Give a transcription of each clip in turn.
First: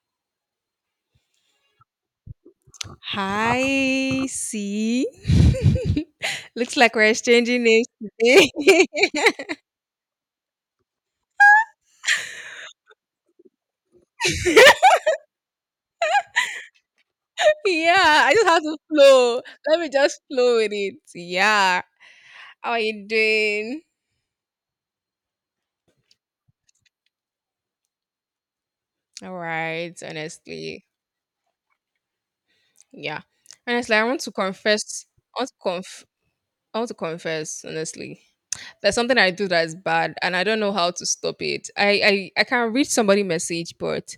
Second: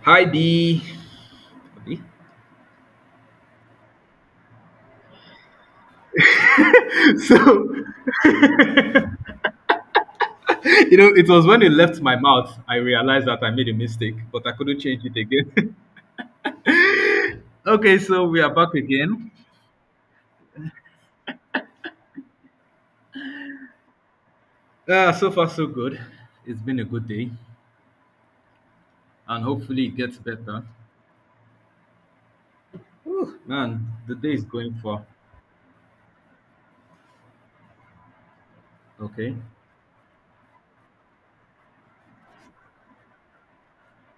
Hi B. B? Hi, see? Looks like we're exchanging So, names today. It was when it left my mouth, I realized that I made a mistake, but I couldn't change it again. Okay, Yeah, so I we just are have back to again. flow. Let me just flow with it. Yeah. How are you doing? So far, so good. It's been a good day, All and hopefully, it right, gets better. honestly. Yeah. Man, Honestly, I the want to day is going confess. far. I want to conf- I want to confess, honestly. There's something I Okay, do that is bad and I don't know how to stop it. I can read somebody message, but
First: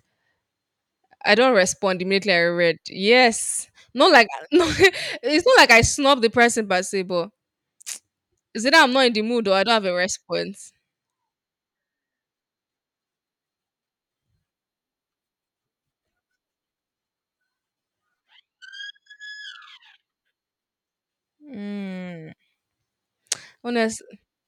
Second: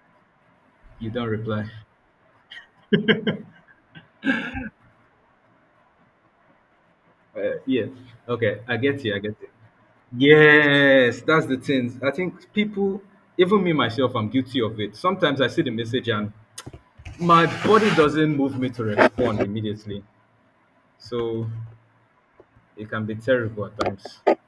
you don't I don't reply. respond immediately. I read yes. Not like no, it's not like I snub the person per se, but Yeah, okay, is it I that I'm get not in you, I the get mood you. or I don't have a response? Yes, that's the thing. I think people, even me myself, I'm guilty of it. Sometimes I see the message and my body doesn't move me to respond immediately, so Mm. it can be terrible at Honest, times.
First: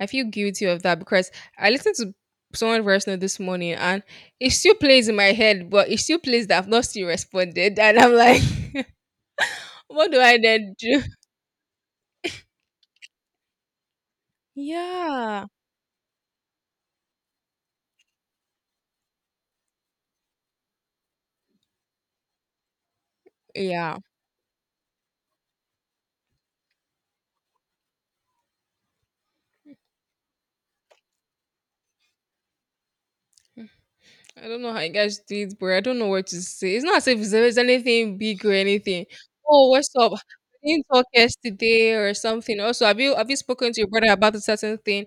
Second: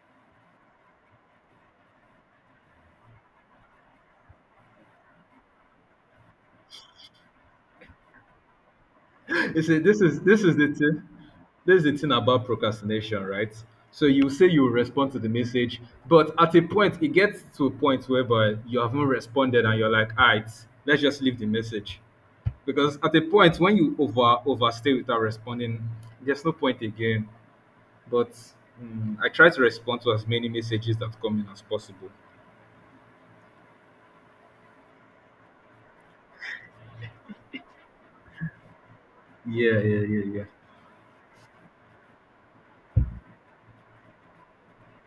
I feel guilty of that because I listened to someone personal this morning and it still plays in my head, but it still plays that I've not still responded, and I'm like, You see, this what do is I this is the then do? thing. This is the thing about procrastination, right? So you say you respond to the Yeah, message, but at a point it gets to a point whereby you haven't responded and you're like, alright, let's just leave the message. Because at a point when you yeah. overstay without responding, there's no point again. But I try to respond to as many messages that come in as possible. I don't know how you guys do it, but I don't know what to say. It's not as if it's there's anything big or anything. Oh, Yeah, what's yeah, up? yeah, yeah. We didn't talk yesterday or something. Also, have you spoken to your brother about a certain thing?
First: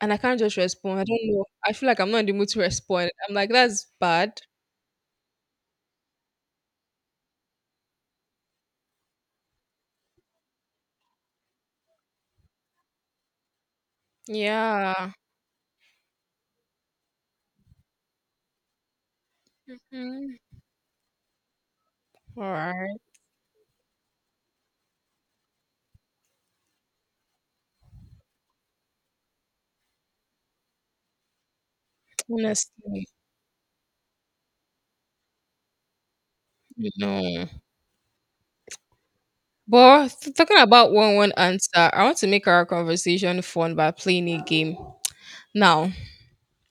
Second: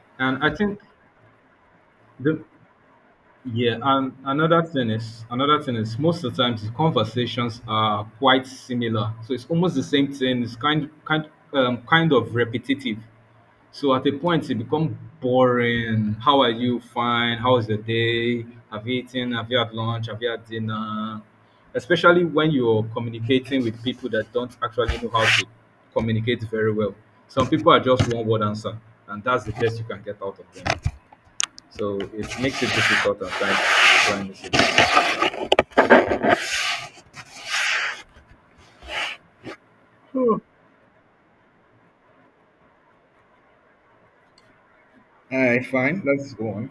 And I can't And I just think respond. I don't know. I feel like I'm not in the the mood to respond. I'm like, yeah, that's and bad. another thing is most of the times the conversations are quite similar. So it's almost the same thing. It's kind of repetitive. So at a point it become Yeah. boring. How are you? Fine. How was the day? Have you eaten? Have you had lunch? Have you Mm, had dinner? Especially all when you're right. communicating with people that don't actually know how to communicate very well. Some people are just one word answer, and that's the best you can get out of them. So it makes it Honestly. difficult at times to try and listen. No. But talking about one answer, I want to make our conversation fun by playing a game. Now, Fine, let's go on.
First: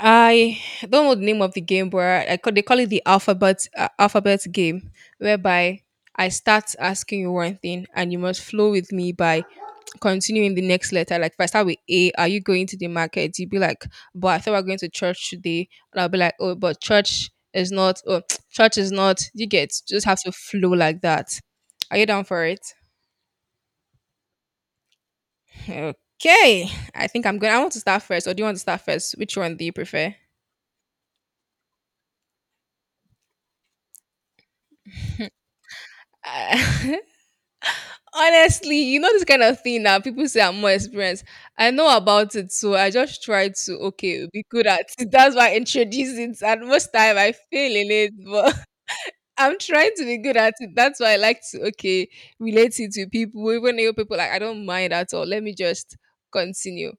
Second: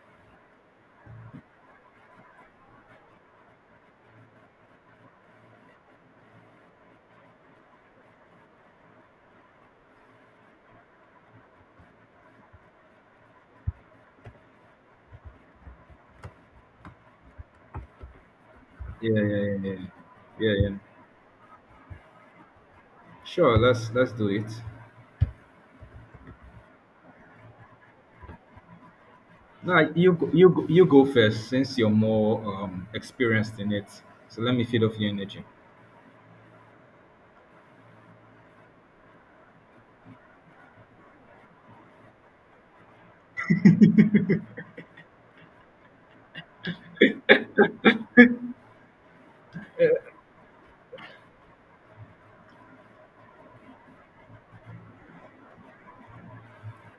I don't know the name of the game, but they call it the alphabet game, whereby I start asking you one thing and you must flow with me by continuing the next letter. Like if I start with A, are you going to the market? You'd be like, but I thought we are going to church today. And I'll be like, oh, but church is not. Oh, church is Yeah, not. yeah, You yeah, get yeah, just have to yeah, flow yeah. like that. Are you down for it? Sure, let's do it. Okay, I think I'm going. I want to start first, or do you want to start first? Which one do you No, you prefer? go- you go- you go first since you're more experienced in it. So let me feed off your energy. Honestly, you know this kind of thing that people say I'm more experienced. I know about it, so I just try to okay be good at it. That's why I introduce it, and most time I fail in it, but I'm trying to be good at it. That's why I like to okay relate it to people. Even new people, like I don't mind at all. Let me just continue.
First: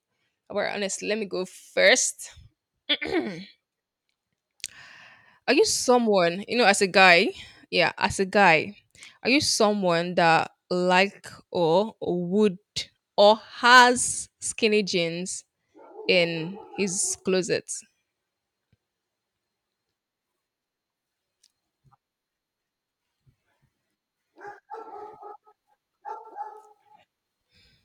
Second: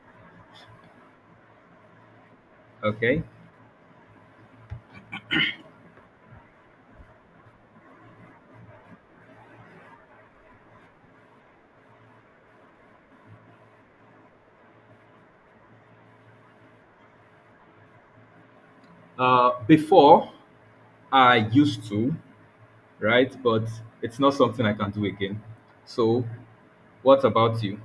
Well, honestly, let me go first. Okay. Are you someone, you know, as a guy, yeah, as a guy, are you someone that like or would or has skinny jeans in his closet? Before I used to, right? But it's not something I can do again. So, what about you?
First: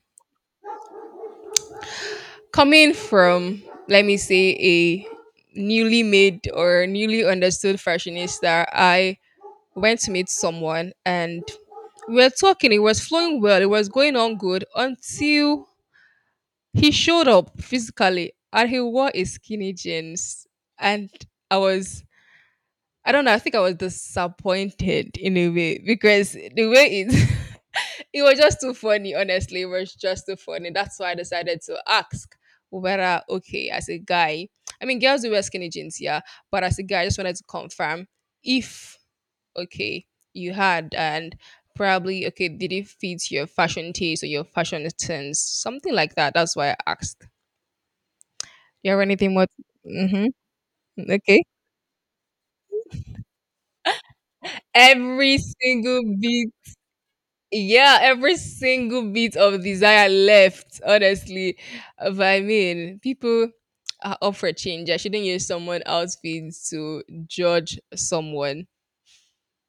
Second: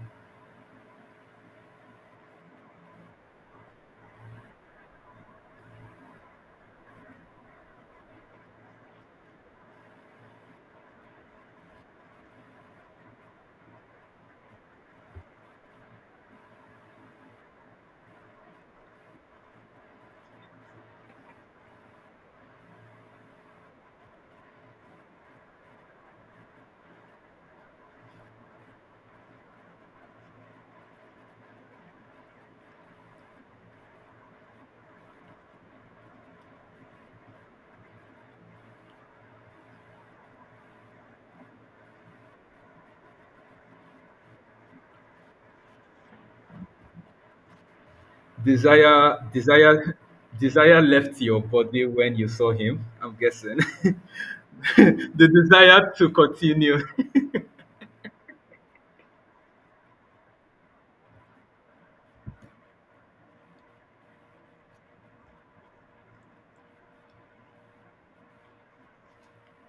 Coming from, let me say, a newly made or newly understood fashionista, I went to meet someone and we were talking, it was flowing well, it was going on good until he showed up physically and he wore a skinny jeans. And I was, I don't know, I think I was disappointed in a way because the way it, it was just too funny, honestly. It was just too funny. That's why I decided to ask whether, okay, as a guy, I mean, girls do wear skinny jeans, yeah, but as a guy, I just wanted to confirm if, okay, you had and probably okay did it fit your fashion taste or your fashion sense, something like that. That's why I asked. You have Desire, anything more? desire, Mm-hmm. desire left your Okay. body when you saw him. I'm guessing the Every desire single to bit, continue. yeah, every single bit of desire left, honestly. But I mean, people are up for change. I shouldn't use someone else's feelings to judge someone.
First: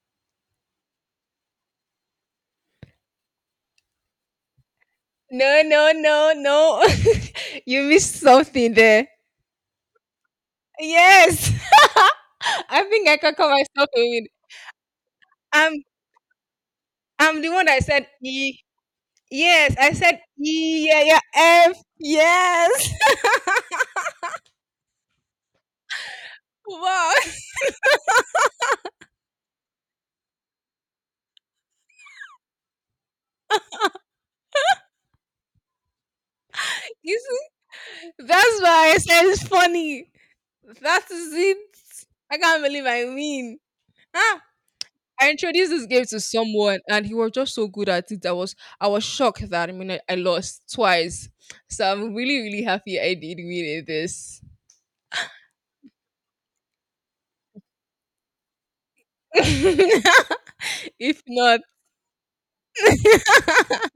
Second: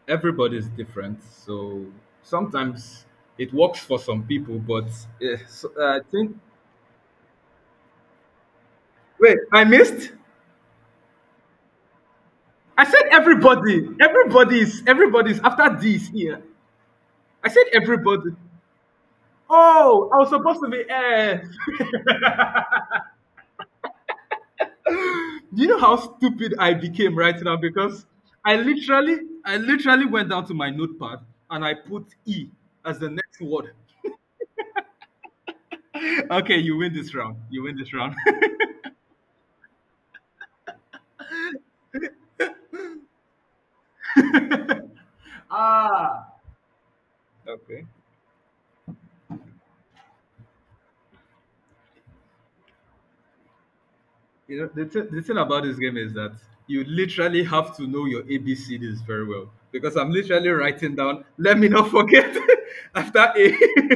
Everybody's different, so sometimes it works for some people, but No, no, I no, think. no. You missed something there. Wait, I missed. Yes. I I said think I can call myself everybody. a win. Everybody's. Everybody's after I'm this here. I'm the I said one that said everybody. E. Yes, I Oh, I said was supposed to be. E. Yeah, yeah, F. Yes. Do you know how stupid I Wow. became right now? Because I literally, I literally went down to my notepad and I put E as the next word. Okay, you win this You round. You win this round. see? That's why I said it's funny. That is it. I can't believe I win. Huh? I introduced this game to Ah, someone and he was just so okay. good at it. I was shocked that I mean I lost twice. So I'm really, really happy I did win in this. You know, the thing about this game is that you literally have to know your ABCDs very well. Because I'm literally writing if down, let not me not forget after A.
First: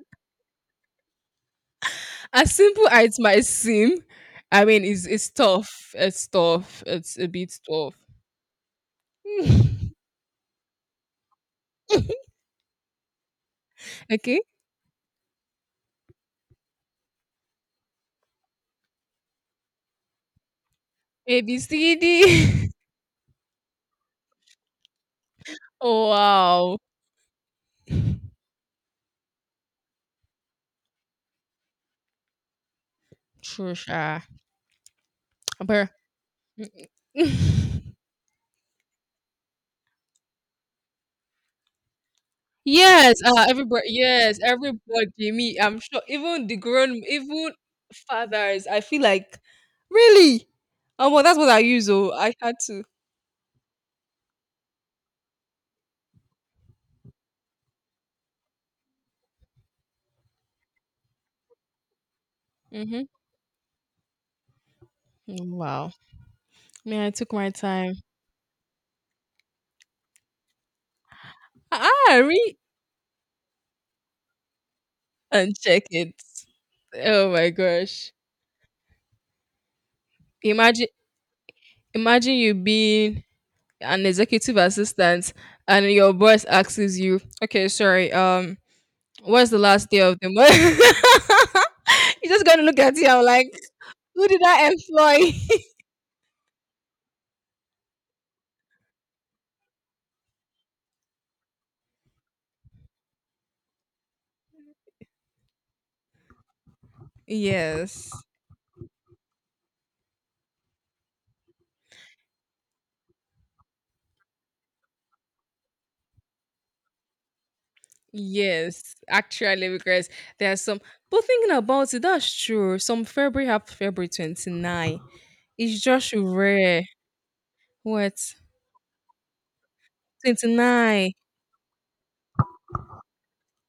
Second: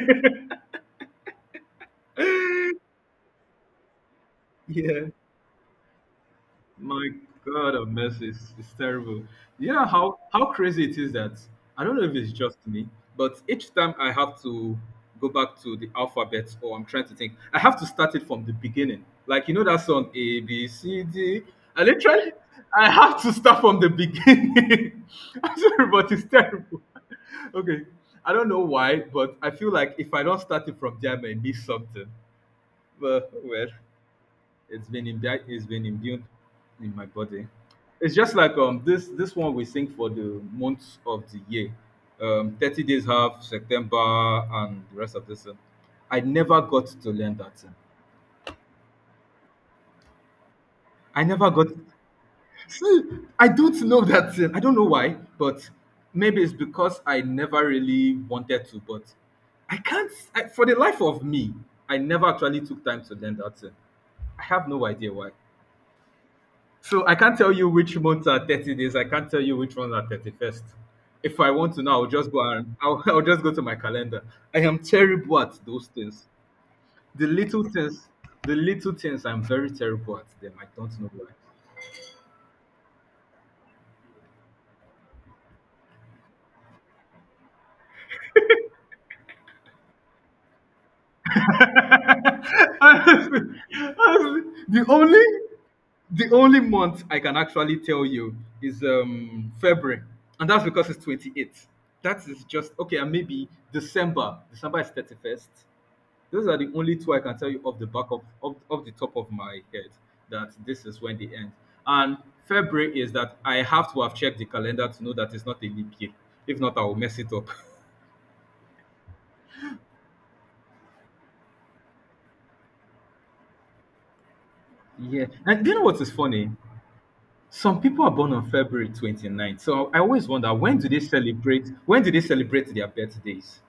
As simple as it might seem, I mean it's Yeah. it's tough. It's tough. My It's a bit God of tough. mercy, it's terrible. Yeah, how crazy it is that I don't know if it's just me, but each time I Okay. have to go back to the alphabet or I'm trying to think, I have to start it from the beginning. Like you know that song A B C A D. B I C literally D I have to start from the beginning. I'm sorry, Oh, but it's wow. terrible. Okay, I don't know why, but I feel like if I don't start it from there, I may miss something. But well. Trisha. It's been But imbued in my body. It's just like this one we sing for the months of the year. 30 days yes, half uh, everybody. September Yes, and everybody. the rest of this Me, thing. I'm sure. I Even the never got grown, to learn even that thing. fathers. I feel like really. Oh well, I that's what never I got. use. Oh, I had to. See, I don't know that thing. I don't know why, but maybe it's because I never really wanted to. But I can't. For the life of me, I never actually took Mm-hmm. time to learn that thing. I have no idea why. Wow. So Man, I I took can't my tell you time. which months are 30 days. I can't tell you which ones are 31st. If I want to know, I'll Ah, just go re and I'll just go to my calendar. I am terrible at and check those it. things. The Oh my little things, gosh. the little things, I'm very terrible at them. I Imagine don't know why. imagine you being an executive assistant and your boss asks you, okay, sorry, what's the last day of the month? You're just going to look at it and Honestly, like, who did honestly, I the employ? only the only month I can actually tell you is February, and that's because it's 28th. That is just okay, and maybe December. December is 31st. Those are the only two I can tell you off the back Yes. of off, off the top of my head that this is when they end. And February is that I have to have checked the calendar to know that it's not a leap year. If not, I will mess it up. Yes, actually, because there are some. But thinking about it, that's true. Some February have February 29. Yeah. And do you It's know what is just funny? rare. Some people are What? born on February twenty ninth. So I always wonder when do they 29. celebrate when do they celebrate their birthdays?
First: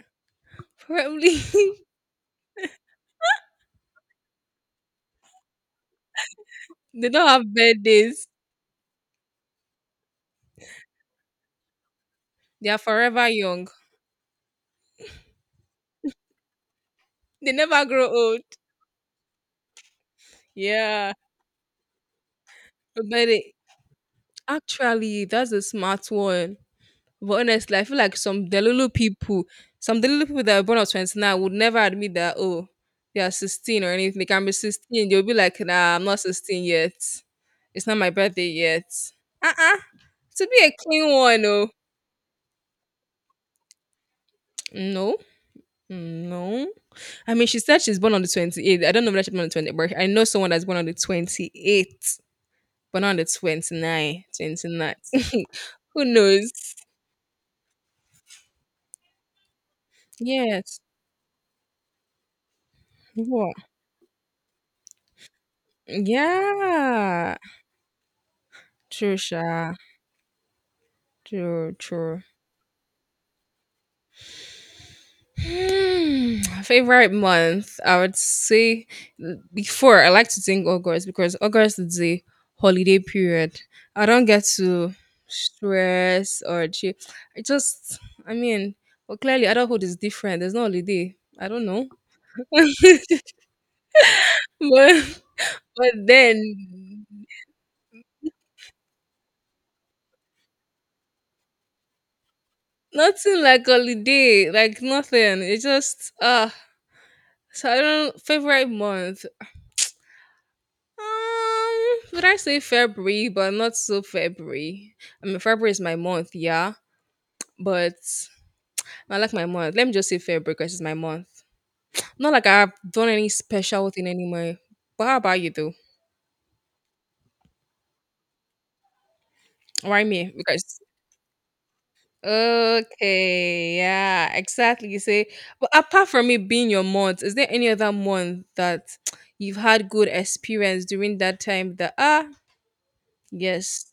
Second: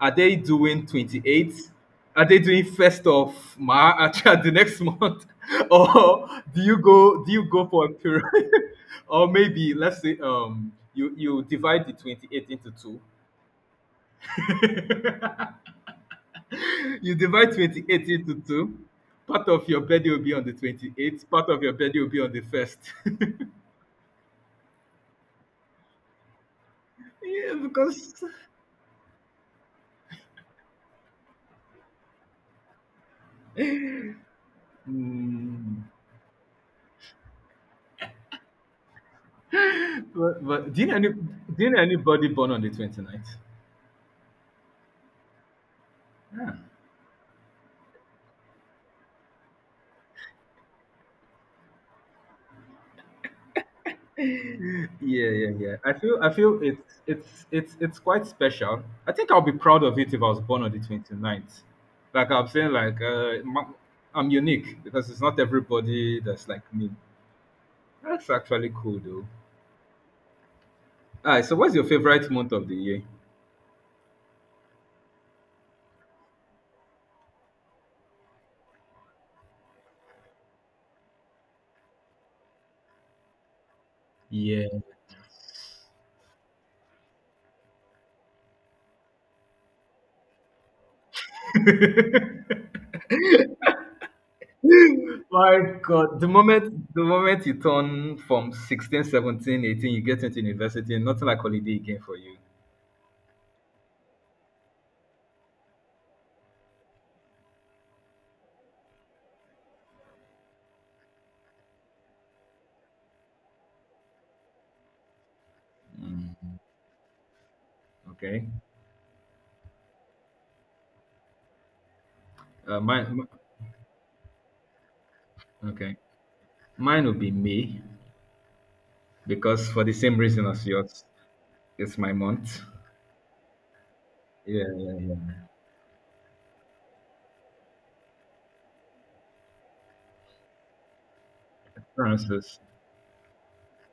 Are they doing Probably 28th? Are they doing first of March the next month? Or do you they go don't do have you go for a period? birthdays. Or maybe let's say you divide the 28 They into are two. forever young. You They divide never grow 28 into old. two. Part of your birthday will be on the Yeah. 28th, part of your birthday will be on the 1st. But it, Actually, that's a smart one. But Yeah, honestly, I feel because like some Delulu people that are born of 29 would never admit that, oh, they are 16 or anything. They can be 16. They'll be like, hmm. nah, I'm not 16 yet. It's not my birthday yet. Uh-uh. But, To be but a do you know any clean one, do oh. you know anybody born on the 29th? No. No. I mean, she said she's born on the 28th. I don't know whether she's born on the 28th, but I know someone that's born on the 28th, but not on the 29th. Yeah, 29th. yeah, yeah. I Who feel I knows? feel it's quite special. I think I'll be proud of it if I was born on the Yes. 29th. Like I'm saying, like What? I'm unique because it's not everybody that's like me. Yeah. That's actually cool True, though. sha. Alright, so True, what's your true. favorite month of the year? Hmm, favorite month, I would say before I like to think August because August is the holiday period. I don't get Yeah. to stress or chill. I just, I mean, well, clearly adulthood is different. There's no holiday. I don't know, but My but God, the then moment the moment you turn from 16, 17, 18, you get into university, nothing like holiday again for you. nothing like holiday, like nothing. It's just ah. So I don't favorite month. Um, would I say February, but not so February. I mean, February is my month, yeah, but Okay. I like my month. Let me just say February because it's my month. Not like I've Uh, mine, done any mi- special thing anyway. But how about you though? okay. Mine will be May. Because for the Why same me? reason as Because yours, it's my month. okay, yeah, Yeah, exactly. You say, but apart from it being your month, is there any other month that you've had good experience during that time? That Francis. yes,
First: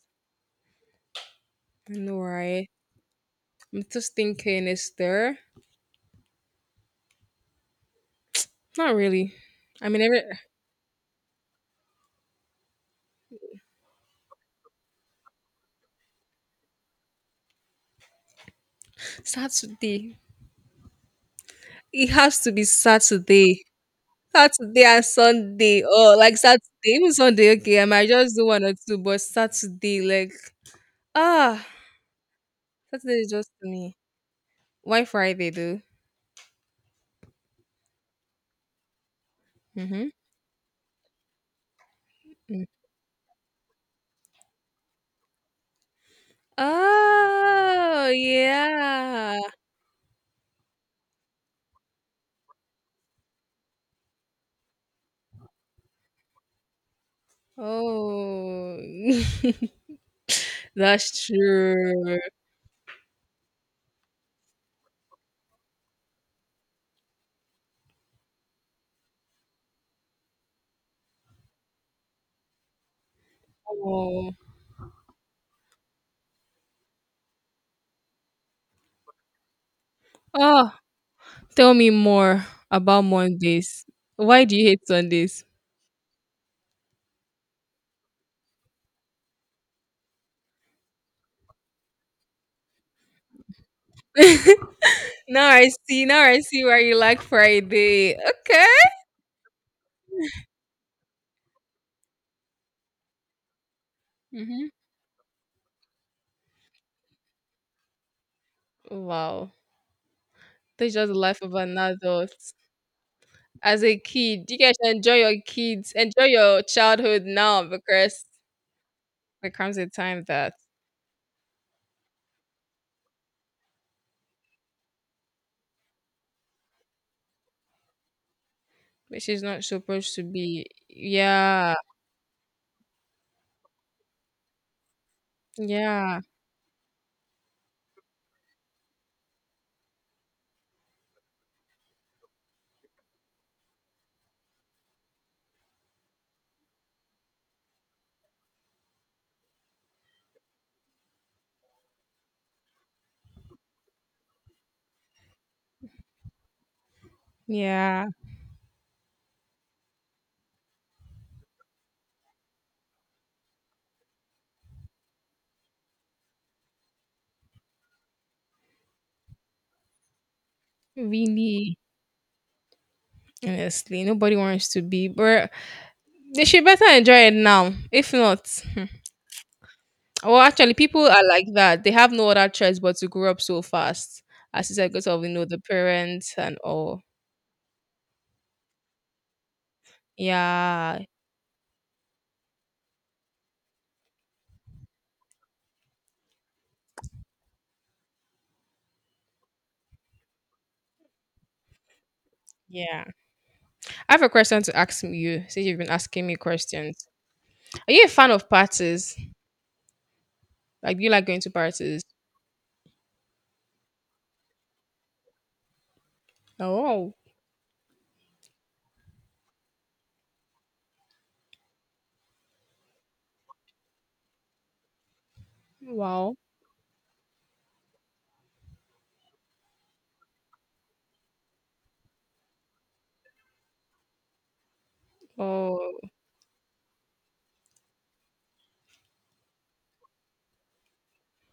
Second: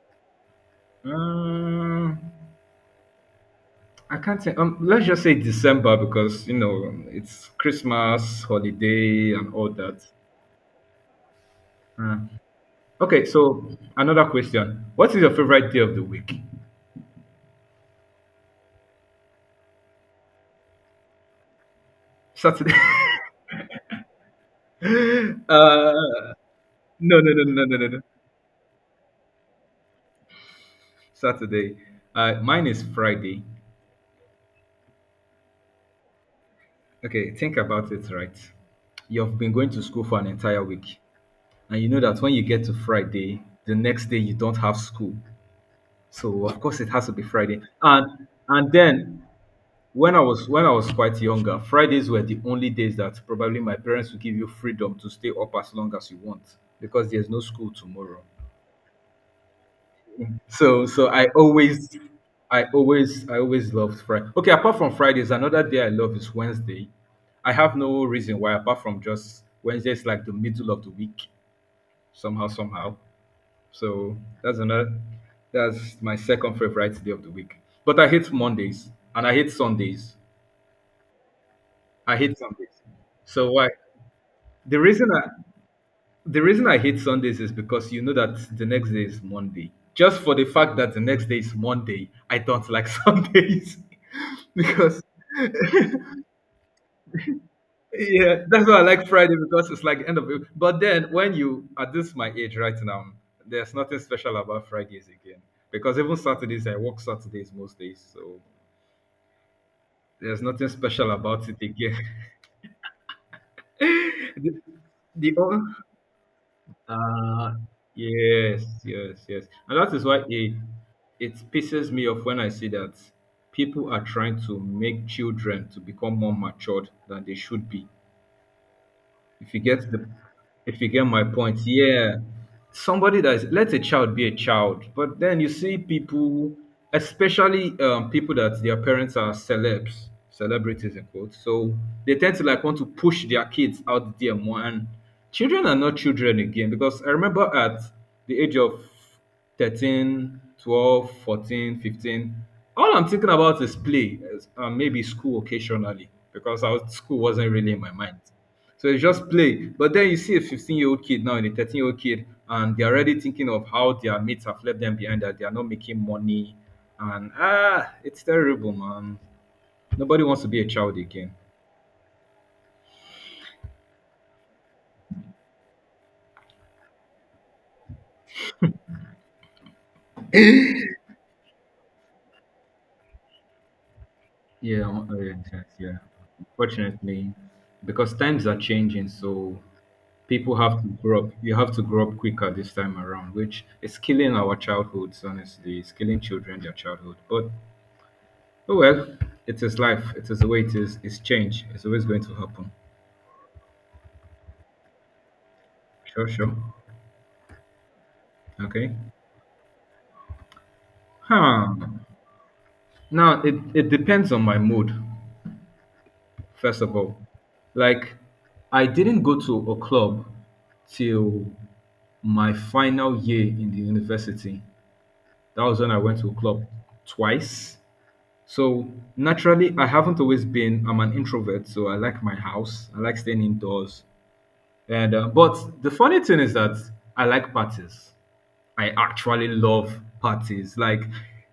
I know, Um, right? I'm just I can't say. thinking, is Let's just say there? December because you know it's Christmas Not holiday really. and all I mean, that. every Uh, okay, so another question: what is your favorite day of the week? Saturday. It has to be Saturday. Saturday. Saturday and Sunday. Oh, uh, like Saturday. Even no, no, no, Sunday, no, no, okay. I no, no. might just do one or two, but Saturday, like, ah, Saturday. Mine is Saturday is Friday. just to me. Why Friday, though? Okay, think about it. Right, you've been going to school Mm-hmm. for an entire week. And you know that when you Mm. get to Friday, the next day you don't have school. So of course it has to be Friday. Oh, And then yeah. when I was quite younger, Fridays were the only days that probably my parents would give you freedom to stay up as long as you want because there's no school tomorrow. Oh, So that's I always true. I always I always loved Friday. Okay, apart from Fridays, another day I love is Wednesday. I have no reason why apart from just Wednesday is like the middle of the week somehow. So Oh. that's another. That's my second favorite day of the week. But I hate Mondays and I hate Sundays. Oh, tell me I hate more Sundays. about So why? Mondays. Why do you The hate reason I Sundays? the reason I hate Sundays is because you know that the next day is Monday. Just for the fact that the next day is Monday, I don't like Sundays because Now I see. Now I see why you like Friday. yeah, that's Okay. why I like Friday because it's like end of it. But then when you at this my age right now, there's nothing special Hmm. about Fridays again because even Saturdays I work Saturdays most days, so Wow. there's nothing That's special just the life about of it an again. adult. As a kid, the you guys should enjoy the your o- kids. Enjoy your childhood uh, now because yes, yes, yes, there comes and a that is why time that it pisses me off when I see that people are trying to make children to become more matured than they should be. she's If you not get the, supposed to be. if you get my point, Yeah. yeah. Somebody that is Let a child be a child, but then you see Yeah. people, especially people that their parents are celebrities in quotes. So they tend to like want to push their kids out there more, and children are not children again because I remember at the age of 13 12, 14, 15. All I'm thinking about is play, and maybe school occasionally school wasn't really in my Yeah. mind. So it's just play. But then you see a 15-year-old kid now and a 13-year-old kid, and they're already thinking of how their mates have left them behind, that they are not making money. And ah, it's terrible, man. Nobody wants to be a child again. Really. Honestly, nobody wants to be, but they should better enjoy it now. If not, hmm. Well, actually, people are like that. They have no other choice but to grow up so fast. As you Yeah, said, because of, you yes, know, the yeah, yeah. parents and all. Fortunately, because times are changing, so people have to Yeah. grow up. You have to grow up quicker this time around, which is killing our childhoods. Honestly, it's killing children their childhood. But oh well, it is life. It is the way it is. It's change. It's always going to happen. Yeah. I have a question to ask you since you've been asking Sure, me sure. questions. Are you a fan of Okay. parties? Like, do you like going to Huh. parties? Now it depends on my mood, first of Oh, all. Like, I didn't go to a club till my final year in the university. That was when I went to a wow. club twice. So naturally, I haven't always been. I'm an introvert, so I like my house. I like staying indoors. And Oh, but the funny thing is that I like parties. I actually love parties. Like,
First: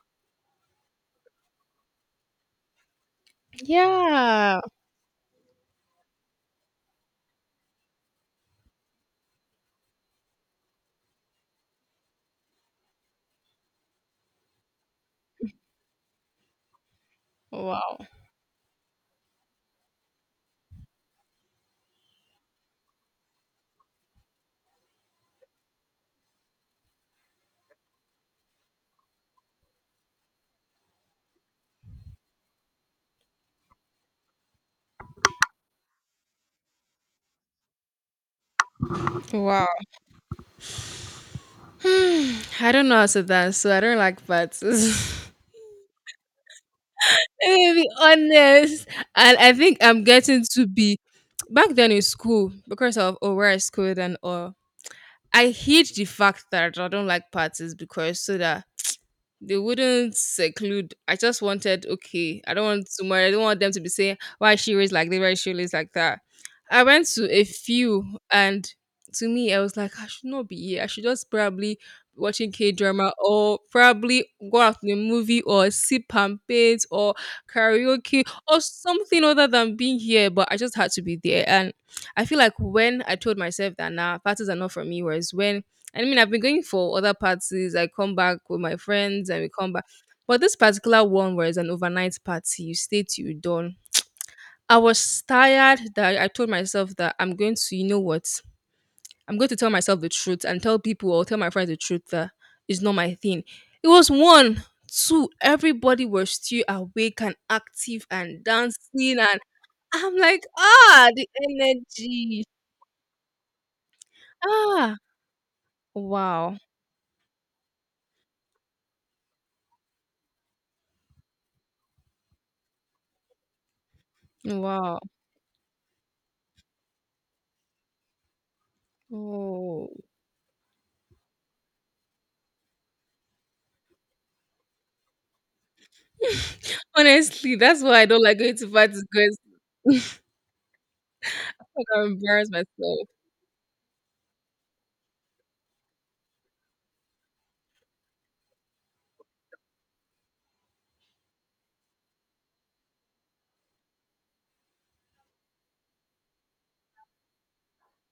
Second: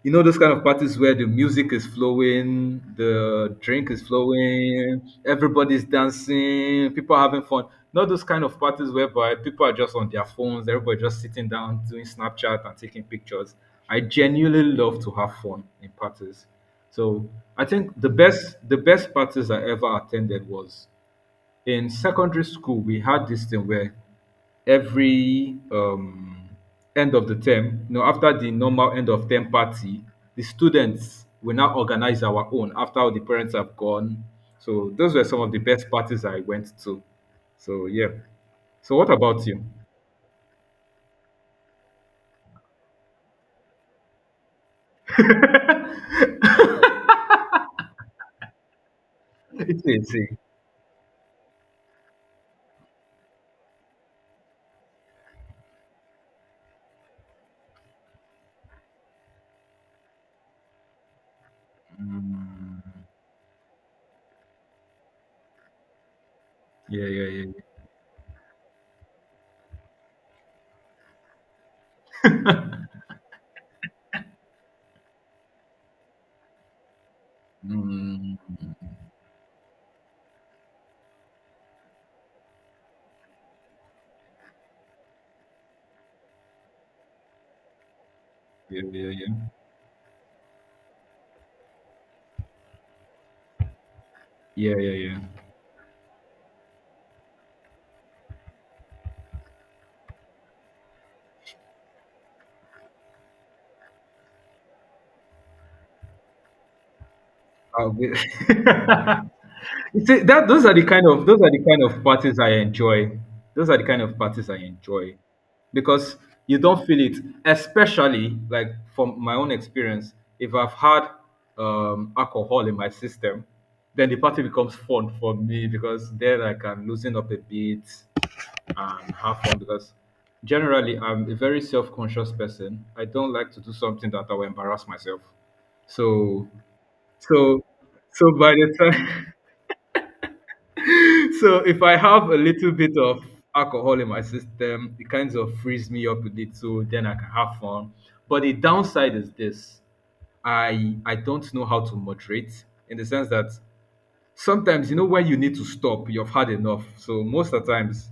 those kind of parties where the music is flowing, the drink is yeah. flowing, everybody's dancing, people are having fun. Not those kind of parties whereby people are just on their phones, everybody just sitting down doing Snapchat and taking pictures. I genuinely love to have fun in parties. So I Wow. think the best parties I ever attended was in secondary school. We had this thing where every end of the term, after the normal end of term party, the students will now organize our own after all the parents have gone. So those were some of the best parties I went to. So yeah. So what about you? Wow. Hmm, I don't know how to dance, so I don't like parties. Let me be honest. And I think It's I'm it's a- getting to be back then in school because of where I schooled and all. I hate the fact that I don't like parties because so that they wouldn't seclude. I just wanted, okay, I don't Mm, want to marry. I don't want them to be saying, why is she raised like this, why is she raised like that. I yeah, went to yeah, a yeah. few, and to me, I was like, I should not be here. I should just probably be watching K drama or probably go out to a movie or sip champagne or yeah. karaoke Mm, or something other than being here. But I just had to be there. And I feel like when I told myself that, nah, parties are not for me, whereas when I mean, I've been going for other parties. I come back with my yeah, yeah, friends yeah. and we come back. But this particular one was an overnight party. You stay till you dawn. I Yeah, yeah, yeah. was tired that I told myself that I'm going to, you know what? I'm going to tell myself the truth and tell people or tell my friends the truth that it's not my thing. It was one, two, everybody was still awake and active and dancing. Obvi- And You I'm see, like, that those are the kind ah, of the those are the kind of parties energy. I enjoy. Those are the kind of parties I Ah, enjoy because wow. you don't feel it, especially like from my own experience. If I've had alcohol in my system, then the party becomes Wow. fun for me because then I can loosen up a bit and have fun Oh. because generally I'm a very self-conscious person. I don't like to do something that I will embarrass myself. So Honestly, so, that's why I don't so like by going to the parties time, because so if I I have a embarrass little bit myself. of alcohol in my system, it kind of frees me up a little. Then I can have fun. But the downside is this: I don't know how to moderate in the sense that sometimes you know when you need to stop, you've had enough. So most of the times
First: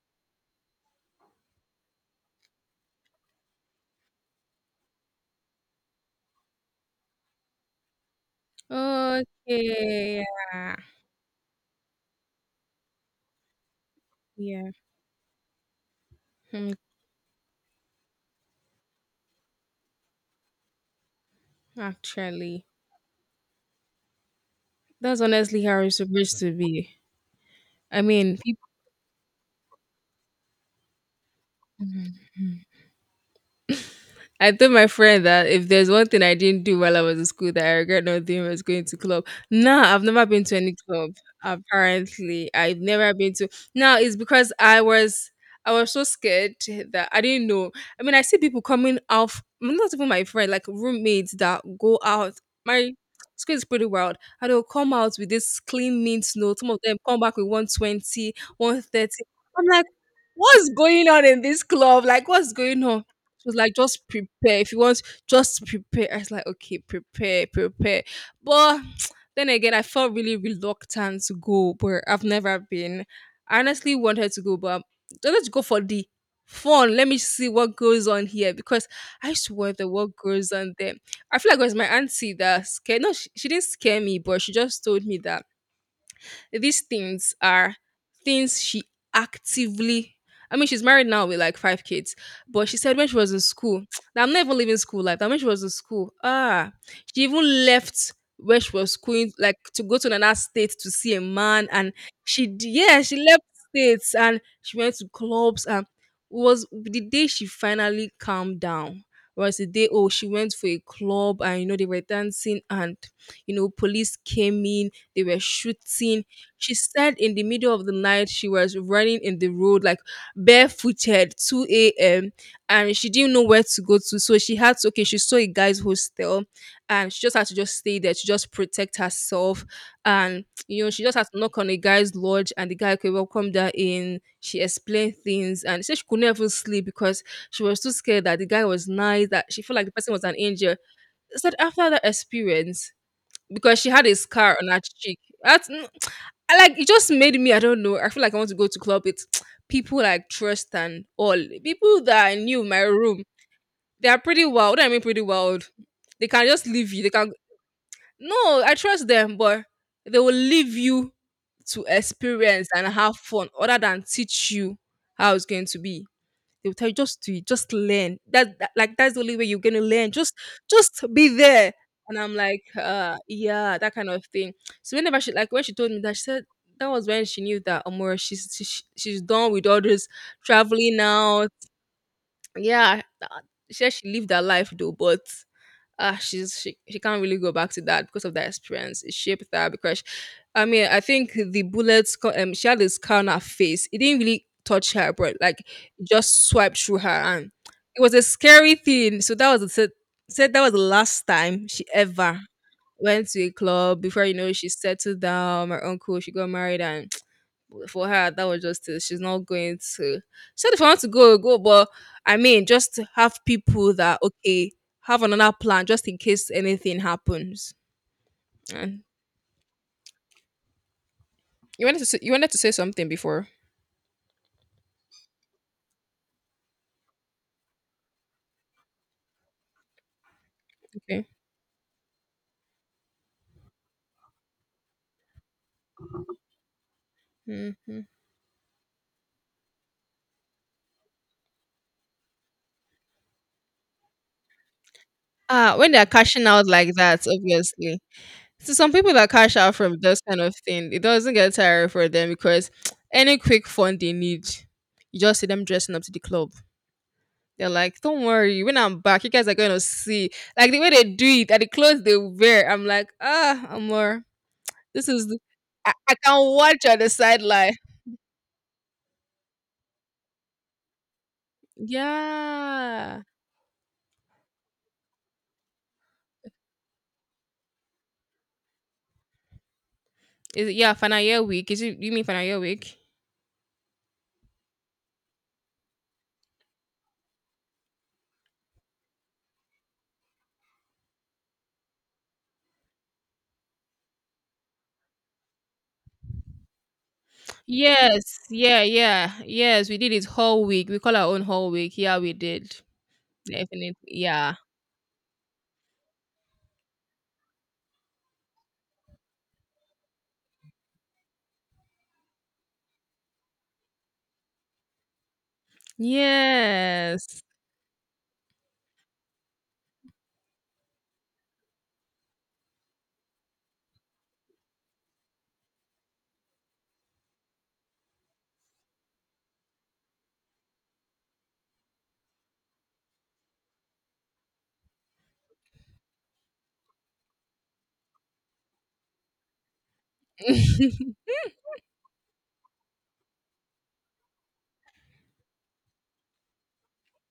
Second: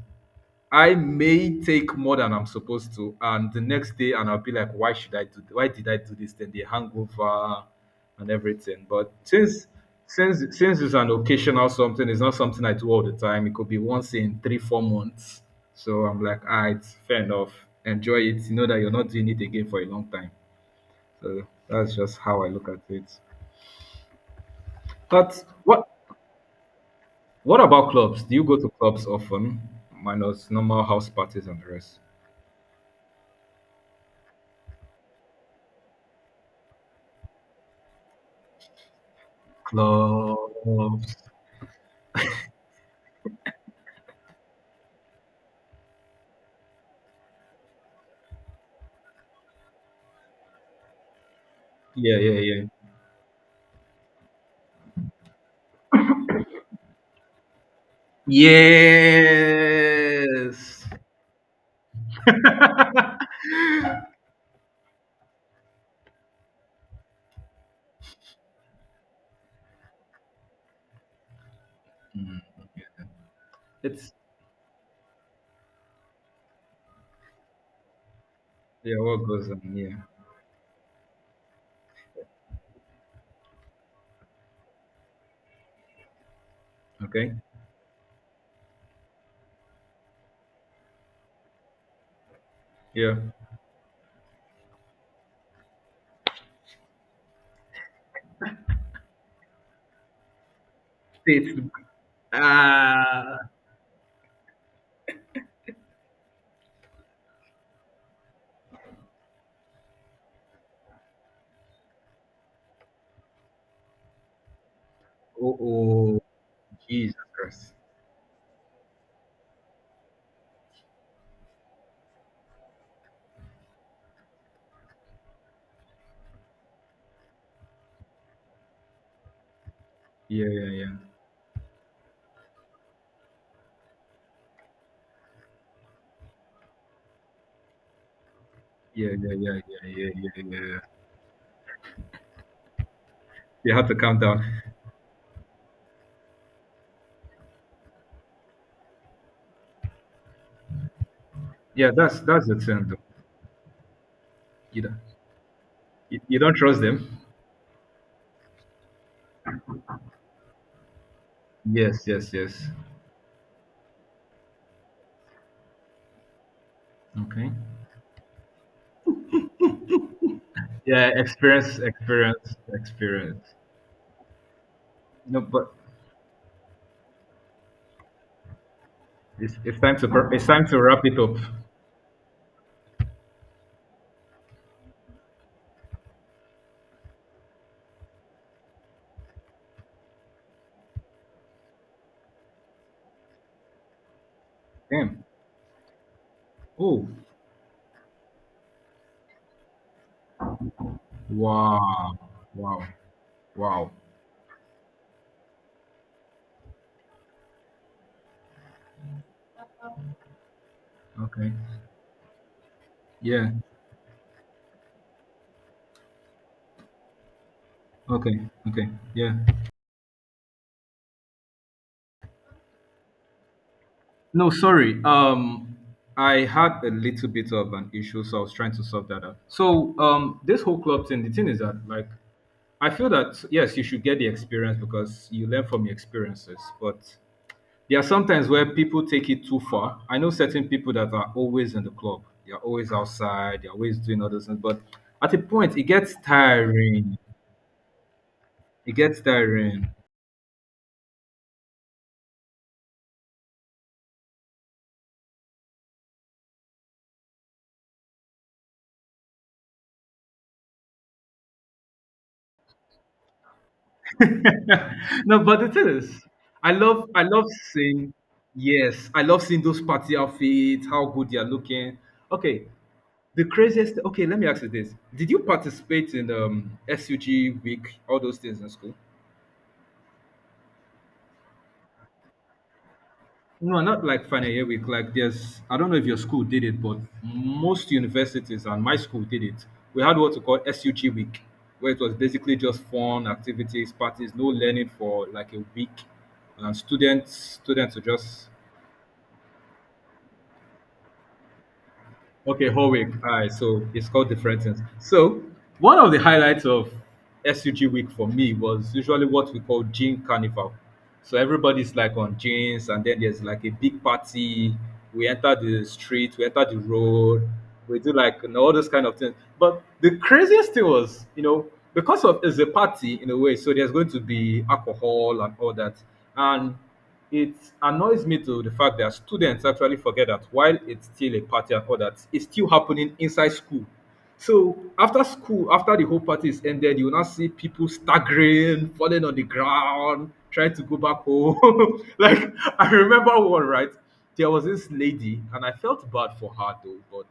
I may take more than I'm supposed to, and the next day, and I'll be like, "Why should I do? Why did I do this?" Then the hangover and everything. But since Okay, since yeah, since it's an occasional something, it's not something I do all the time. It could be once in three yeah. four months. So I'm like, "Ah, Hmm. it's fair enough. Enjoy it. You know that you're not doing it again for a long time." So that's just how I Actually, look at it. that's But honestly how what it's supposed to be. what about I clubs? Do mean, you go people. to clubs often, minus normal house parties and the rest? I told my friend that if there's one thing I didn't do while I was in school that I regret not doing was going to club. Nah, I've never been to any club. Clubs. Apparently, I've never been to. Now it's because I was so scared that I didn't know. I mean, I see people coming off. Not even my friend, like roommates that go Yeah, out. yeah, yeah. My school is pretty wild. And they'll come out with this clean mint note. Some of them come back with 120, 130. Yes, I'm like, what's going on in this club? Like, what's going on? She was like, just prepare. If you want, just prepare. I was like, okay, prepare, prepare. But then again, I felt really reluctant to go where I've never been. I honestly it's wanted to go, but I wanted to go for the fun. Let me see what goes on here because yeah, what I used goes to on? wonder Yeah. what goes on there. I feel like it was my auntie that scared. No, she didn't scare me, but she just told me that these Okay. things are things she actively I mean, she's married now with like five kids, but she said when she Yeah. was in school, that I'm not even living school life. That when she was in school, she even left where she was going, like to go to another state to see a It's man, and she, yeah, she uh, left states and she went to clubs, and was the day she finally calmed down, was the day, oh, she went for a club, and they were dancing, and police came in, they were oh, oh, shooting. She said Jesus in the middle Christ. of the night she was running in the road like barefooted 2 a.m. and she didn't know where to go to. So she had to okay, she saw a guy's hostel and she just had to just stay there to just protect herself. And Yeah, yeah, yeah. she just had to knock on a guy's lodge and the guy could welcome her in. She explained things and said she could never sleep because she was too scared that the guy was Yeah, nice, yeah, that yeah, she felt like yeah, the yeah, person was yeah, an yeah. angel. yeah. Said after that experience, You because have she to had a calm down. scar on her cheek. That's I like it just made me, I don't know. I feel like I want to go to club with people I trust and all. Yeah, People that's that I that's the knew in my thing though. room, they are pretty wild. You I don't mean pretty wild. you, They you can don't just trust leave you. They them? can no, I trust them, but they will leave you to Yes, yes, yes. experience and have fun other than teach you how it's going to be. They'll tell you just to Okay. just learn. That like that's the only way you're gonna learn. Just Yeah, be there. experience, And I'm experience, like, experience. yeah, that kind of thing. So whenever she No, like when she but told me that, she said that was when she knew that Amora she's done it's with it's all time this to it's time to traveling wrap it up. now, yeah, she said she lived her life though, but she can't really go back to that because of that experience. It shaped her because, I mean, I think the bullets. She had this scar on her face. It didn't really touch her, Damn. but like it just swiped through Oh, her, and it was a scary thing. So that was the said that was the last time she wow. ever Wow. went to a Wow. club. Before you know it, she settled down. My uncle, she got married, and for her that was just it. She's not going to she Said if I want to go, Okay. go, but I mean just have Yeah. people that okay have another plan just in case anything happens. Okay. Okay. And Yeah. you wanted to say something before. No, sorry. I had a little bit of an issue, so I was trying to sort that out. So this whole club thing, Okay. the thing is that like I feel that yes, you should get the experience because you learn from your experiences, but there are Hmm. sometimes where people take it too far. I know certain people that are always in the club, they're always outside, they're always doing other things, but at a Ah, point it when they're gets cashing out like tiring. that, obviously. So some It people gets that cash out tiring. from this kind of thing, it doesn't get tiring for them because any quick fund they need, you just see them dressing up to the club. They're like, don't worry, when I'm back, you guys are going to see. Like the way they do it and the clothes they wear, I'm like, ah, Amor, this is, No, but the thing I, is, I can I watch on the love I love sideline. seeing, yes, I love seeing those party outfits, how good they are looking. Okay, Yeah. the craziest, let me ask you this. Did you participate in SUG week, all those things in school? Is it, yeah, final year week. Is it, you mean final year week? No, not like final year week. Like there's, I don't know if your school did it, but most universities and my school did it. We had what we call SUG week, where it was basically just fun, activities, parties, no learning for like a week. And students were Yes. just… Yeah, yeah. Yes, we did it whole week. We call our own whole week. Yeah, we Okay, did. whole week. All right, so Definitely. it's called Yeah. different things. So one of the highlights of SUG week for me was usually what we call jean carnival. So everybody's like on jeans, and then there's like a big party. We enter the street, we enter the Yes. road, we do like all those kind of things. But the craziest thing was, you know, because of it's a party in a way, so there's going to be alcohol and all that. And it annoys me to the fact that students actually forget that while it's still a party and all that, it's still happening inside school. So after school, after the whole party is ended, you will now see people staggering, falling on the ground, trying to go back home. Like I remember one, right? There was this lady, and I felt bad for her though. But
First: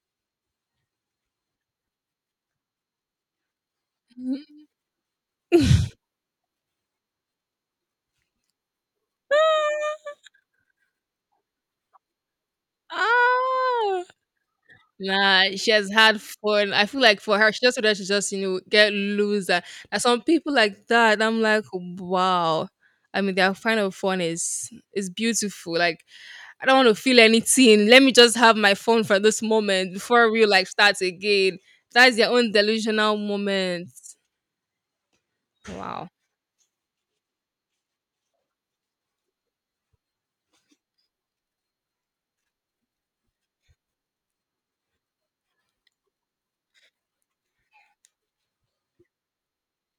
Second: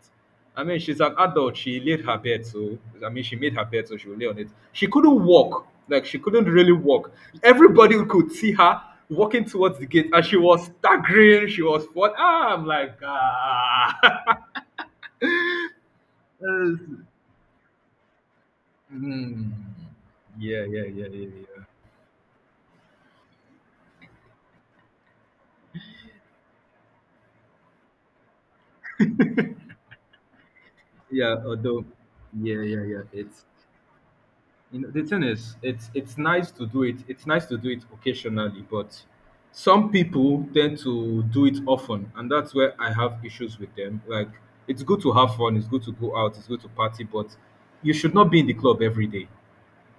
I mean, she's an adult. She laid her bed, so I mean, she made her bed, so she would lay on it. She couldn't walk. Like she couldn't really walk. Everybody could see her walking towards the gate, and she was staggering. She was what? Ah, I'm like, ah, ah. Nah, she has had fun. I feel like for her, she just wanted to just, get Mm. loser. And some people Yeah, yeah, like yeah, that, yeah, I'm like, yeah. wow. I mean, their kind of fun is beautiful. Like, I don't want to feel anything. Let me just have my phone for this moment before real life starts Yeah, again. although, That's their own yeah, yeah, yeah. delusional It's, moment. you know, the thing is it's Wow. it's nice to do it it's nice to do it occasionally, but some people tend to do it often, and that's where I have issues with them. Like it's good to have fun, it's good to go out, it's good to party, but you should not be in the club every day,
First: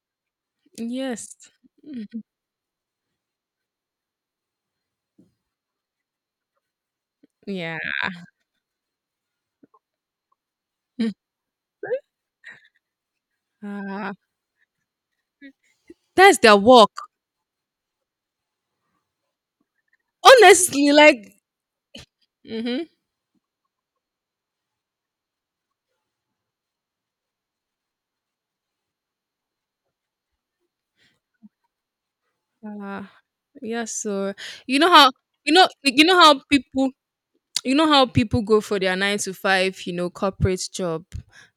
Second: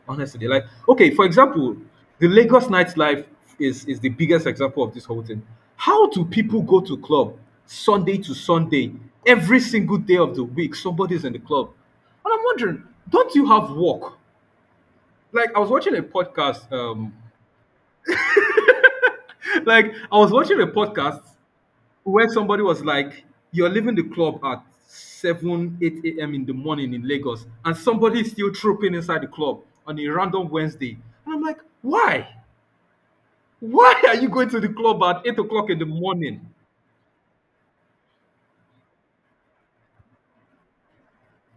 honestly. Like, okay, for Yes. example, Mm, the Lagos nightlife is the biggest example of this whole thing. How do people go to club yeah. Sunday to Sunday? Every single day of the week somebody's in the club, and I'm wondering, don't you have Ah, work? Like I was watching a that's their podcast. work. Like I was watching a Honestly, podcast like. where somebody Mm-hmm. was like, "You're leaving the club at seven, eight a.m. in the morning in Lagos, and somebody's still trooping inside the club on a random Wednesday." And I'm like, "Why? Ah. Yeah, Why are you so going to the you know club how at eight you know o'clock in the you know how morning?" people you know how people go for their nine to five, corporate job.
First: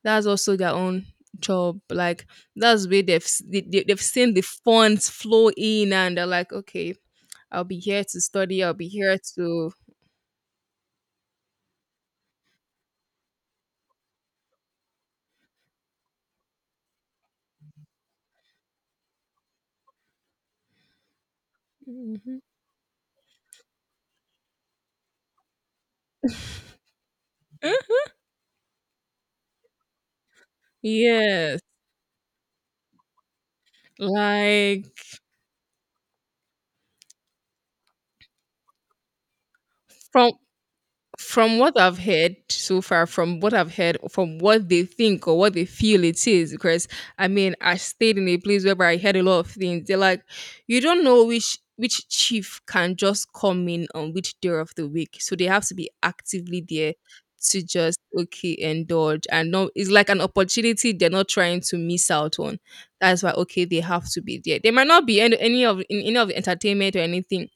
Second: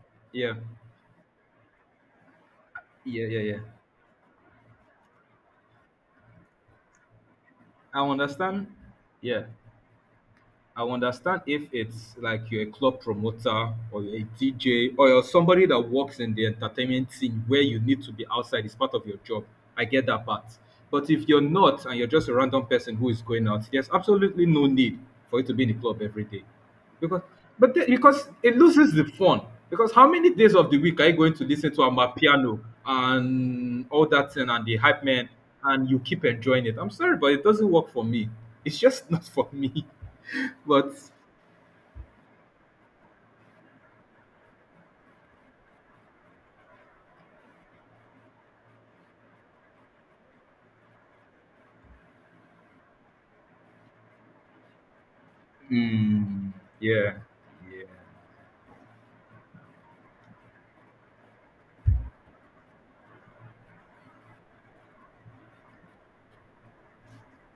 That's Yeah, also their own job. Like that's where yeah, yeah, yeah. They've seen the funds flow in, and they're like, okay, I'll be here I to study. understand. I'll be here Yeah. to. I understand if it's like you're a club promoter or you're a DJ or you're somebody that works in the entertainment scene where you need to be outside, it's part of your job. I get that part. But if you're not and you're just a Mhm. random person who is going out, there's absolutely no need for you to be in the club every day. Because, but then, because it loses the fun. Because how many days of the week are you going to Yes, listen to Amapiano and all that thing and the like hype man and you keep enjoying it? I'm sorry, but it doesn't work for me. It's just not for me. from But From what I've heard so far, from what I've heard, from what they think or what they feel it is, because I mean, I stayed in a place where I heard a lot of things. They're like, you don't know which chief can just come in on which day of the week, so they have to be mm, actively there yeah, to yeah, just okay indulge and no, it's like an opportunity they're not trying to miss out on. That's why okay, they have to be there. They might not be any of the entertainment or anything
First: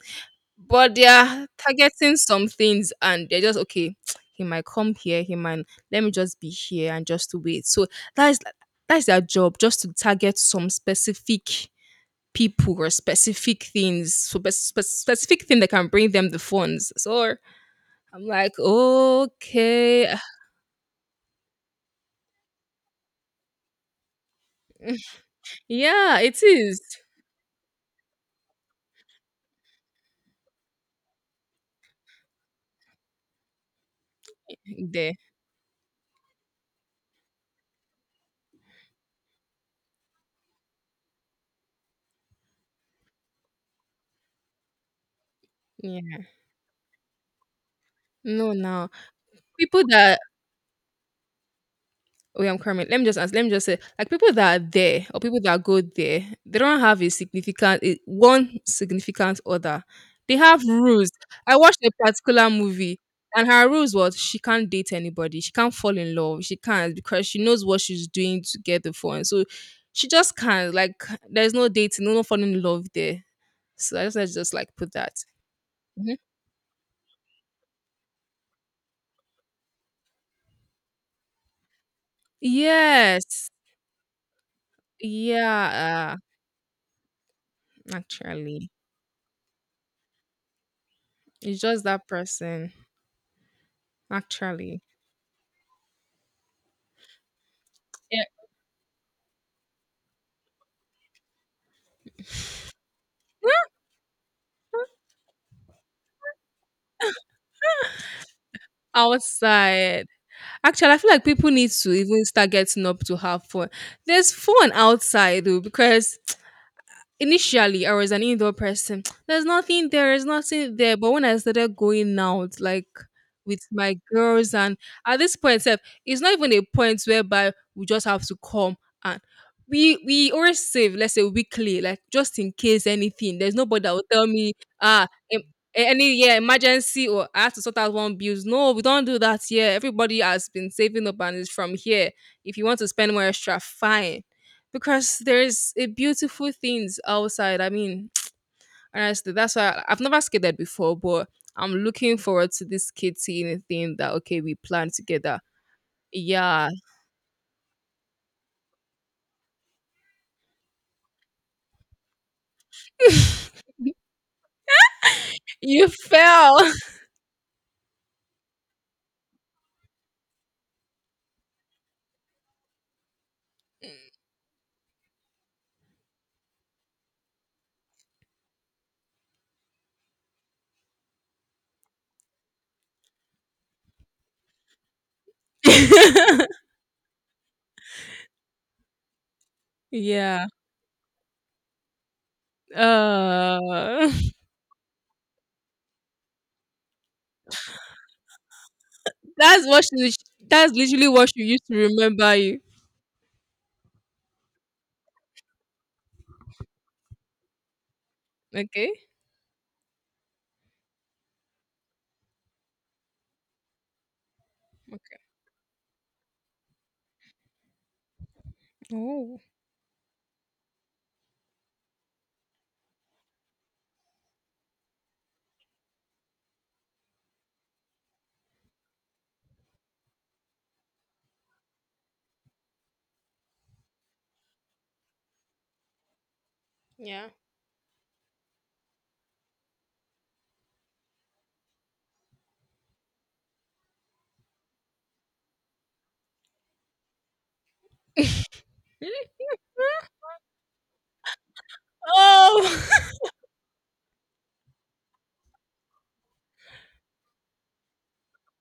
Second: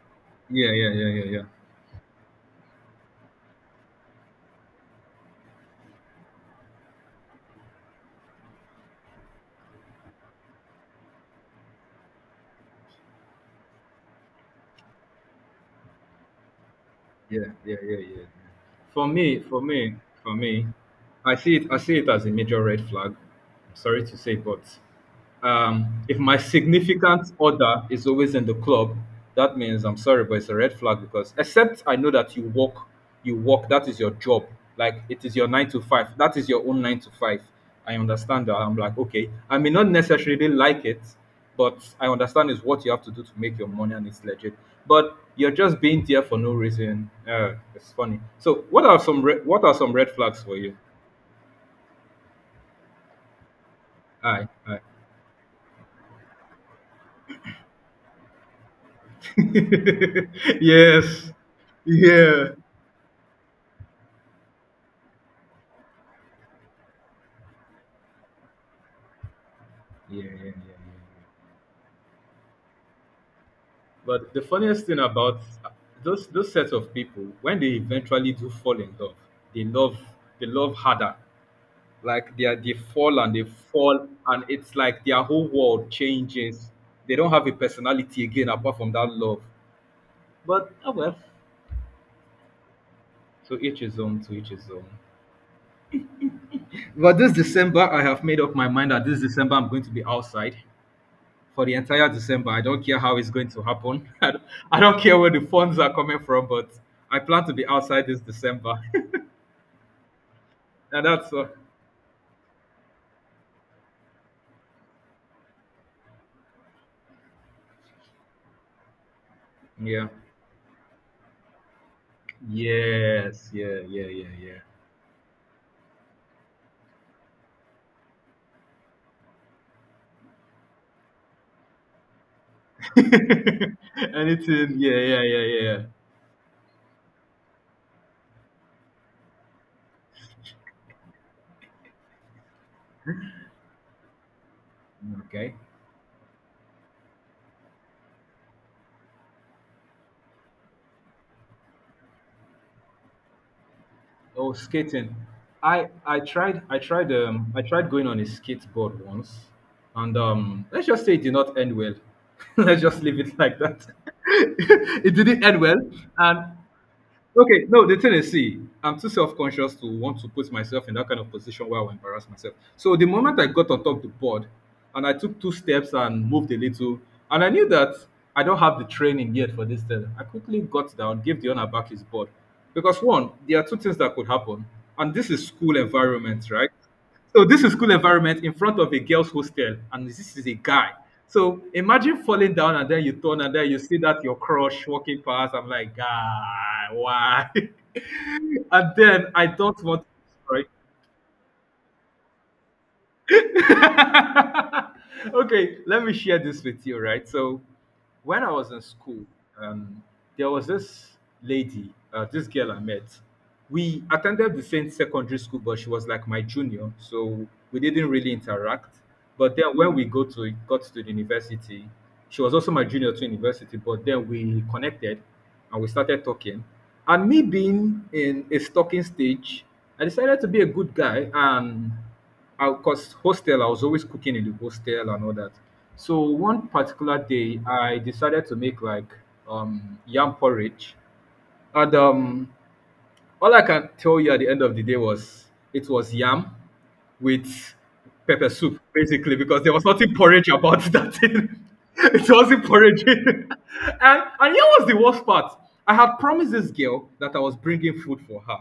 yeah, yeah, but they yeah, yeah, yeah, are targeting some things and they're just okay he might come here, he might let me just be here and just to wait, so that is that is their job, just to target some specific people or specific things, so specific thing that can bring them the funds, so yeah, yeah, yeah, yeah. I'm like, For me, for me, okay. for me, I see it. I see it as a major red flag. I'm sorry to say, but if Yeah, my it is significant other is always in the club, that means I'm sorry, but it's a red flag because except I know that you work, you work. That is your job. Like there, it is your nine to five. That is your own nine to five. I understand that. I'm like, okay, I may not necessarily like it, but I understand it's what you have to do to make your money and it's legit. But you're just being yeah, there for no reason. It's funny. no, So, now what are people some red that flags for you? Oh, yeah, I'm coming. Let me just ask. Let me just say, like people Aye, that are aye. there or people that go there, they don't have one significant other. They have rules. Yes. I watched a particular Yeah. movie, and her rules was she can't date anybody. She can't fall in love. She can't because she knows what she's doing to get the phone. So she Yeah, yeah, just yeah, yeah. can't. Like yeah. there's no dating, no falling in love there. So I just I But the just like funniest put thing that. about uh, Mhm. Those sets of people, when they eventually do fall in love, they love they love harder. Like they are, they Yes. fall, and it's like their whole world Yeah. changes. They don't have a personality again Actually, apart from that love. But oh well, it's just that person. to each his own. To each his Actually. own. But this December, I have made up my mind that this December I'm going to be outside for the entire December. I don't care how it's going to happen. I don't care where the funds are coming from, but I plan to be outside this December. Outside. Actually, I and feel like that's people need to even start getting up to have fun. There's fun outside though, because initially I was an indoor person. There's nothing there, yeah. there's nothing there. But when I started going out, like Yes, with yeah, my yeah, yeah, girls, yeah. and at this point, sef, it's not even a point whereby we just have to come and we always save, let's say weekly, like just in case anything. There's nobody that will tell me, Anything, yeah, ah, yeah, yeah, em- yeah. yeah. Any emergency, or I have to sort out one bills. No, we don't do that here. Everybody has been saving up and is from here. If you want to spend more extra, fine, because Okay. there's a beautiful things outside. I mean, honestly, that's why I, have never skated before, but I'm looking forward to this kid seeing a thing that okay, Oh, we plan skating. together. I I tried Yeah, I tried um I tried going on a skateboard once, and let's just say it did not end well. Let's just leave it like that. It didn't end well, you and fell. okay, no, the thing is, see, I'm too self conscious to want to put myself in that kind of position where I will embarrass myself. So the moment I got on top of the board and I took two steps and moved a little, and I knew that I don't have the training yet for this thing, I quickly got down, gave the owner back his board. Because one, there are two things that could happen, and this is school environment, right? So this is school environment in front of a girls' hostel, and this yeah, is a guy. So imagine falling down and then you turn and then you see uh, that your crush walking past. I'm like, God, why? And then I that's what don't want to she, destroy. that's literally what she used to remember you. Okay, let me share this with you, right? So, when I was in Okay. school, um, there was this lady, this girl I met. We attended the same secondary school, but she was like my junior, so we didn't really interact. Oh, But then when we go to got to the university, she was also my junior to university. But then we connected, and we started talking. And me being in a stalking stage, I decided to be a good guy and because hostel, I was always cooking in the hostel and all that. So one particular yeah. day, I decided to make like yam porridge, and all I can tell you at the end of the day was it was yam with pepper soup, basically, because there was nothing porridge about that thing. It wasn't Oh, porridge. And here was the worst part. I had promised this girl that I was bringing food for her,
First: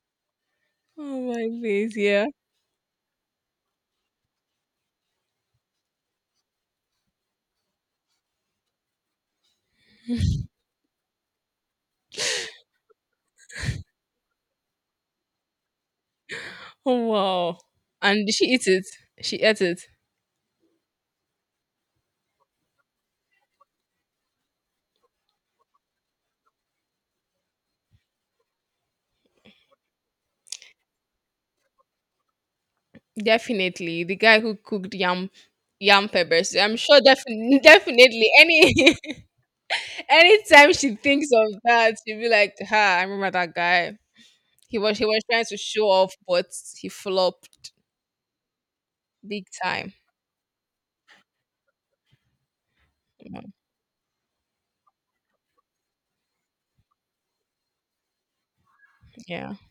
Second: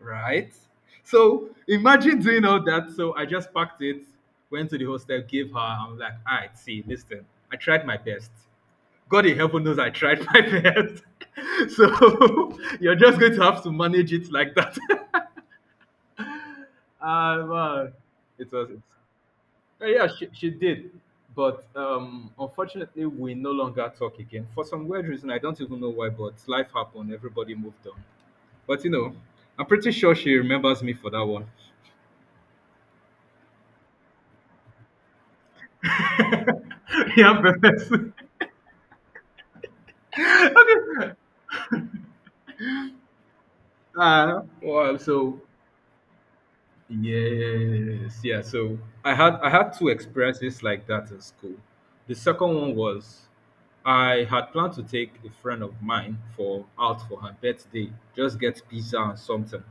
right? oh my So days, imagine yeah. doing all that. So I just packed it, went to the hostel, gave her. I'm like, all right, see, listen, I tried my best. God in heaven knows I tried my best. So you're just going to have to manage it like that. Oh Ah wow. well, And did she it eat was. it? She ate it. Yeah, she did, but unfortunately, we no longer talk again for some weird reason. I don't even know why, but life happened. Everybody moved on. But you know, I'm pretty sure she remembers me for that one. Definitely, the guy who cooked yam yam peppers. I'm sure Yeah, definitely perfect. definitely any anytime she thinks of that, she'll be like, "Ha, I remember that guy. Ah, He well, was he was so trying to show off, but he flopped yes, yeah. So I had big I had two time." experiences like that in school. The second one was Mm, I had planned to take a friend of mine for out for her birthday, just get pizza and yeah, something.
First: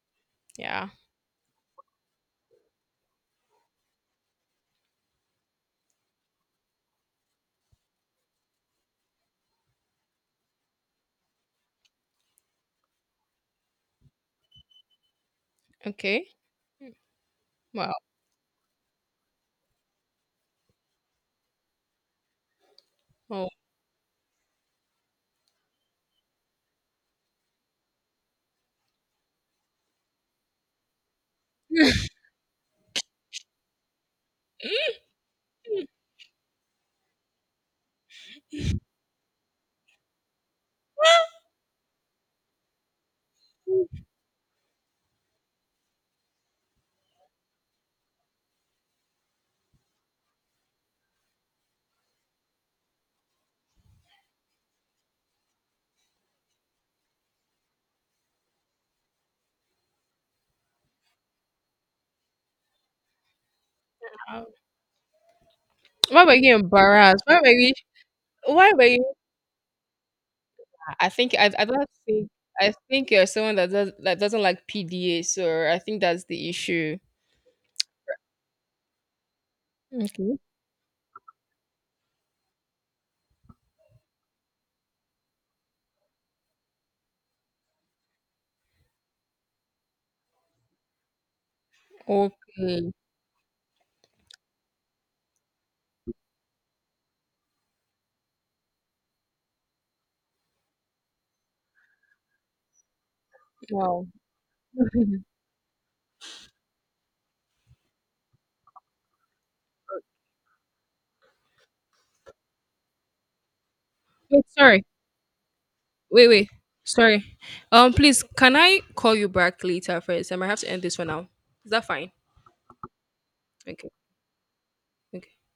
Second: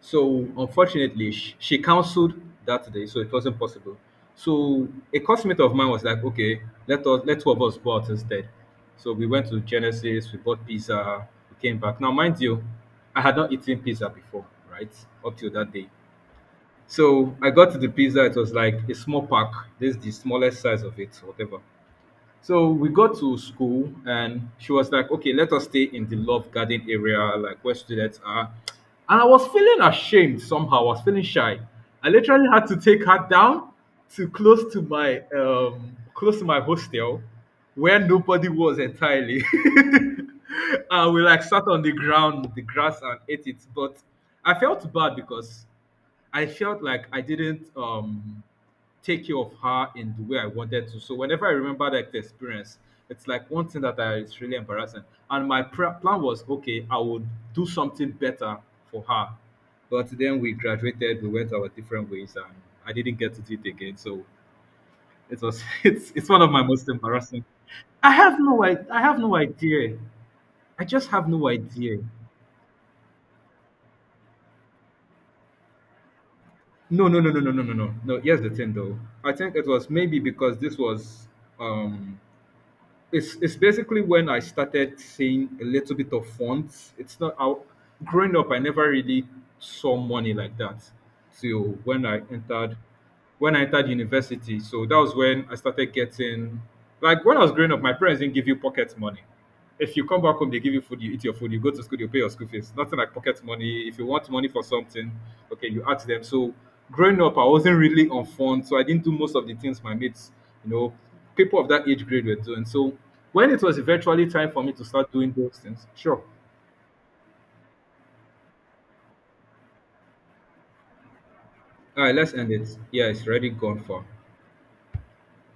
So yeah. unfortunately, she cancelled that day, so it wasn't possible. So a classmate of mine was like, "Okay, let two of us go out instead." So we went to Genesis, we bought pizza, we came back. Now, mind you, I had not eaten pizza before, right? Up till that day. Okay. So I got to the Well, pizza. It was like a small pack. This is the smallest size of it, whatever. So we got to oh. school, and she was like, "Okay, let us stay in the love garden area, like where students are." And I was feeling ashamed somehow. I was feeling shy. I literally had to take her down to close to my hostel, where nobody was entirely. And we like sat on the ground, the grass, and ate it. But I felt bad because I felt like I didn't take care of her in the way I wanted to. So whenever I remember like the experience, it's like one thing that is really embarrassing. And my plan was okay, I would do something better for her. But then we graduated, we went our different ways, and I didn't get to do it again. So Wow. it was it's Why it's were one of you my most embarrassed? Why embarrassing. were you? Why were I you? have no idea. I I just have think no I don't idea. think I think you're someone that doesn't like PDA, so I think that's the issue. No, no, no, no, no, no, no, no. No, here's the thing though. I think it was maybe Okay. because this was um it's basically when I started seeing a little bit of fonts. It's not how growing up I never really saw money like that till Okay. when I entered university. So that was when I started getting like when I was growing up, my parents didn't give you pocket money. If you come back home, they give you food, you eat your food, you go to school, you pay your school fees. Nothing like pocket money. If you Wow. want money for something, okay, you ask them. So growing up, I wasn't really on fun, so I didn't do most of the things my mates, you know, people of that age grade were doing. So when it was eventually Wait, time for me sorry. to start doing those things, sure. Wait, wait. Sorry. Please, can I call you back later first? I might have to end this for now. Is that All fine? right, let's end it. Yeah, it's already gone Okay. far. Okay.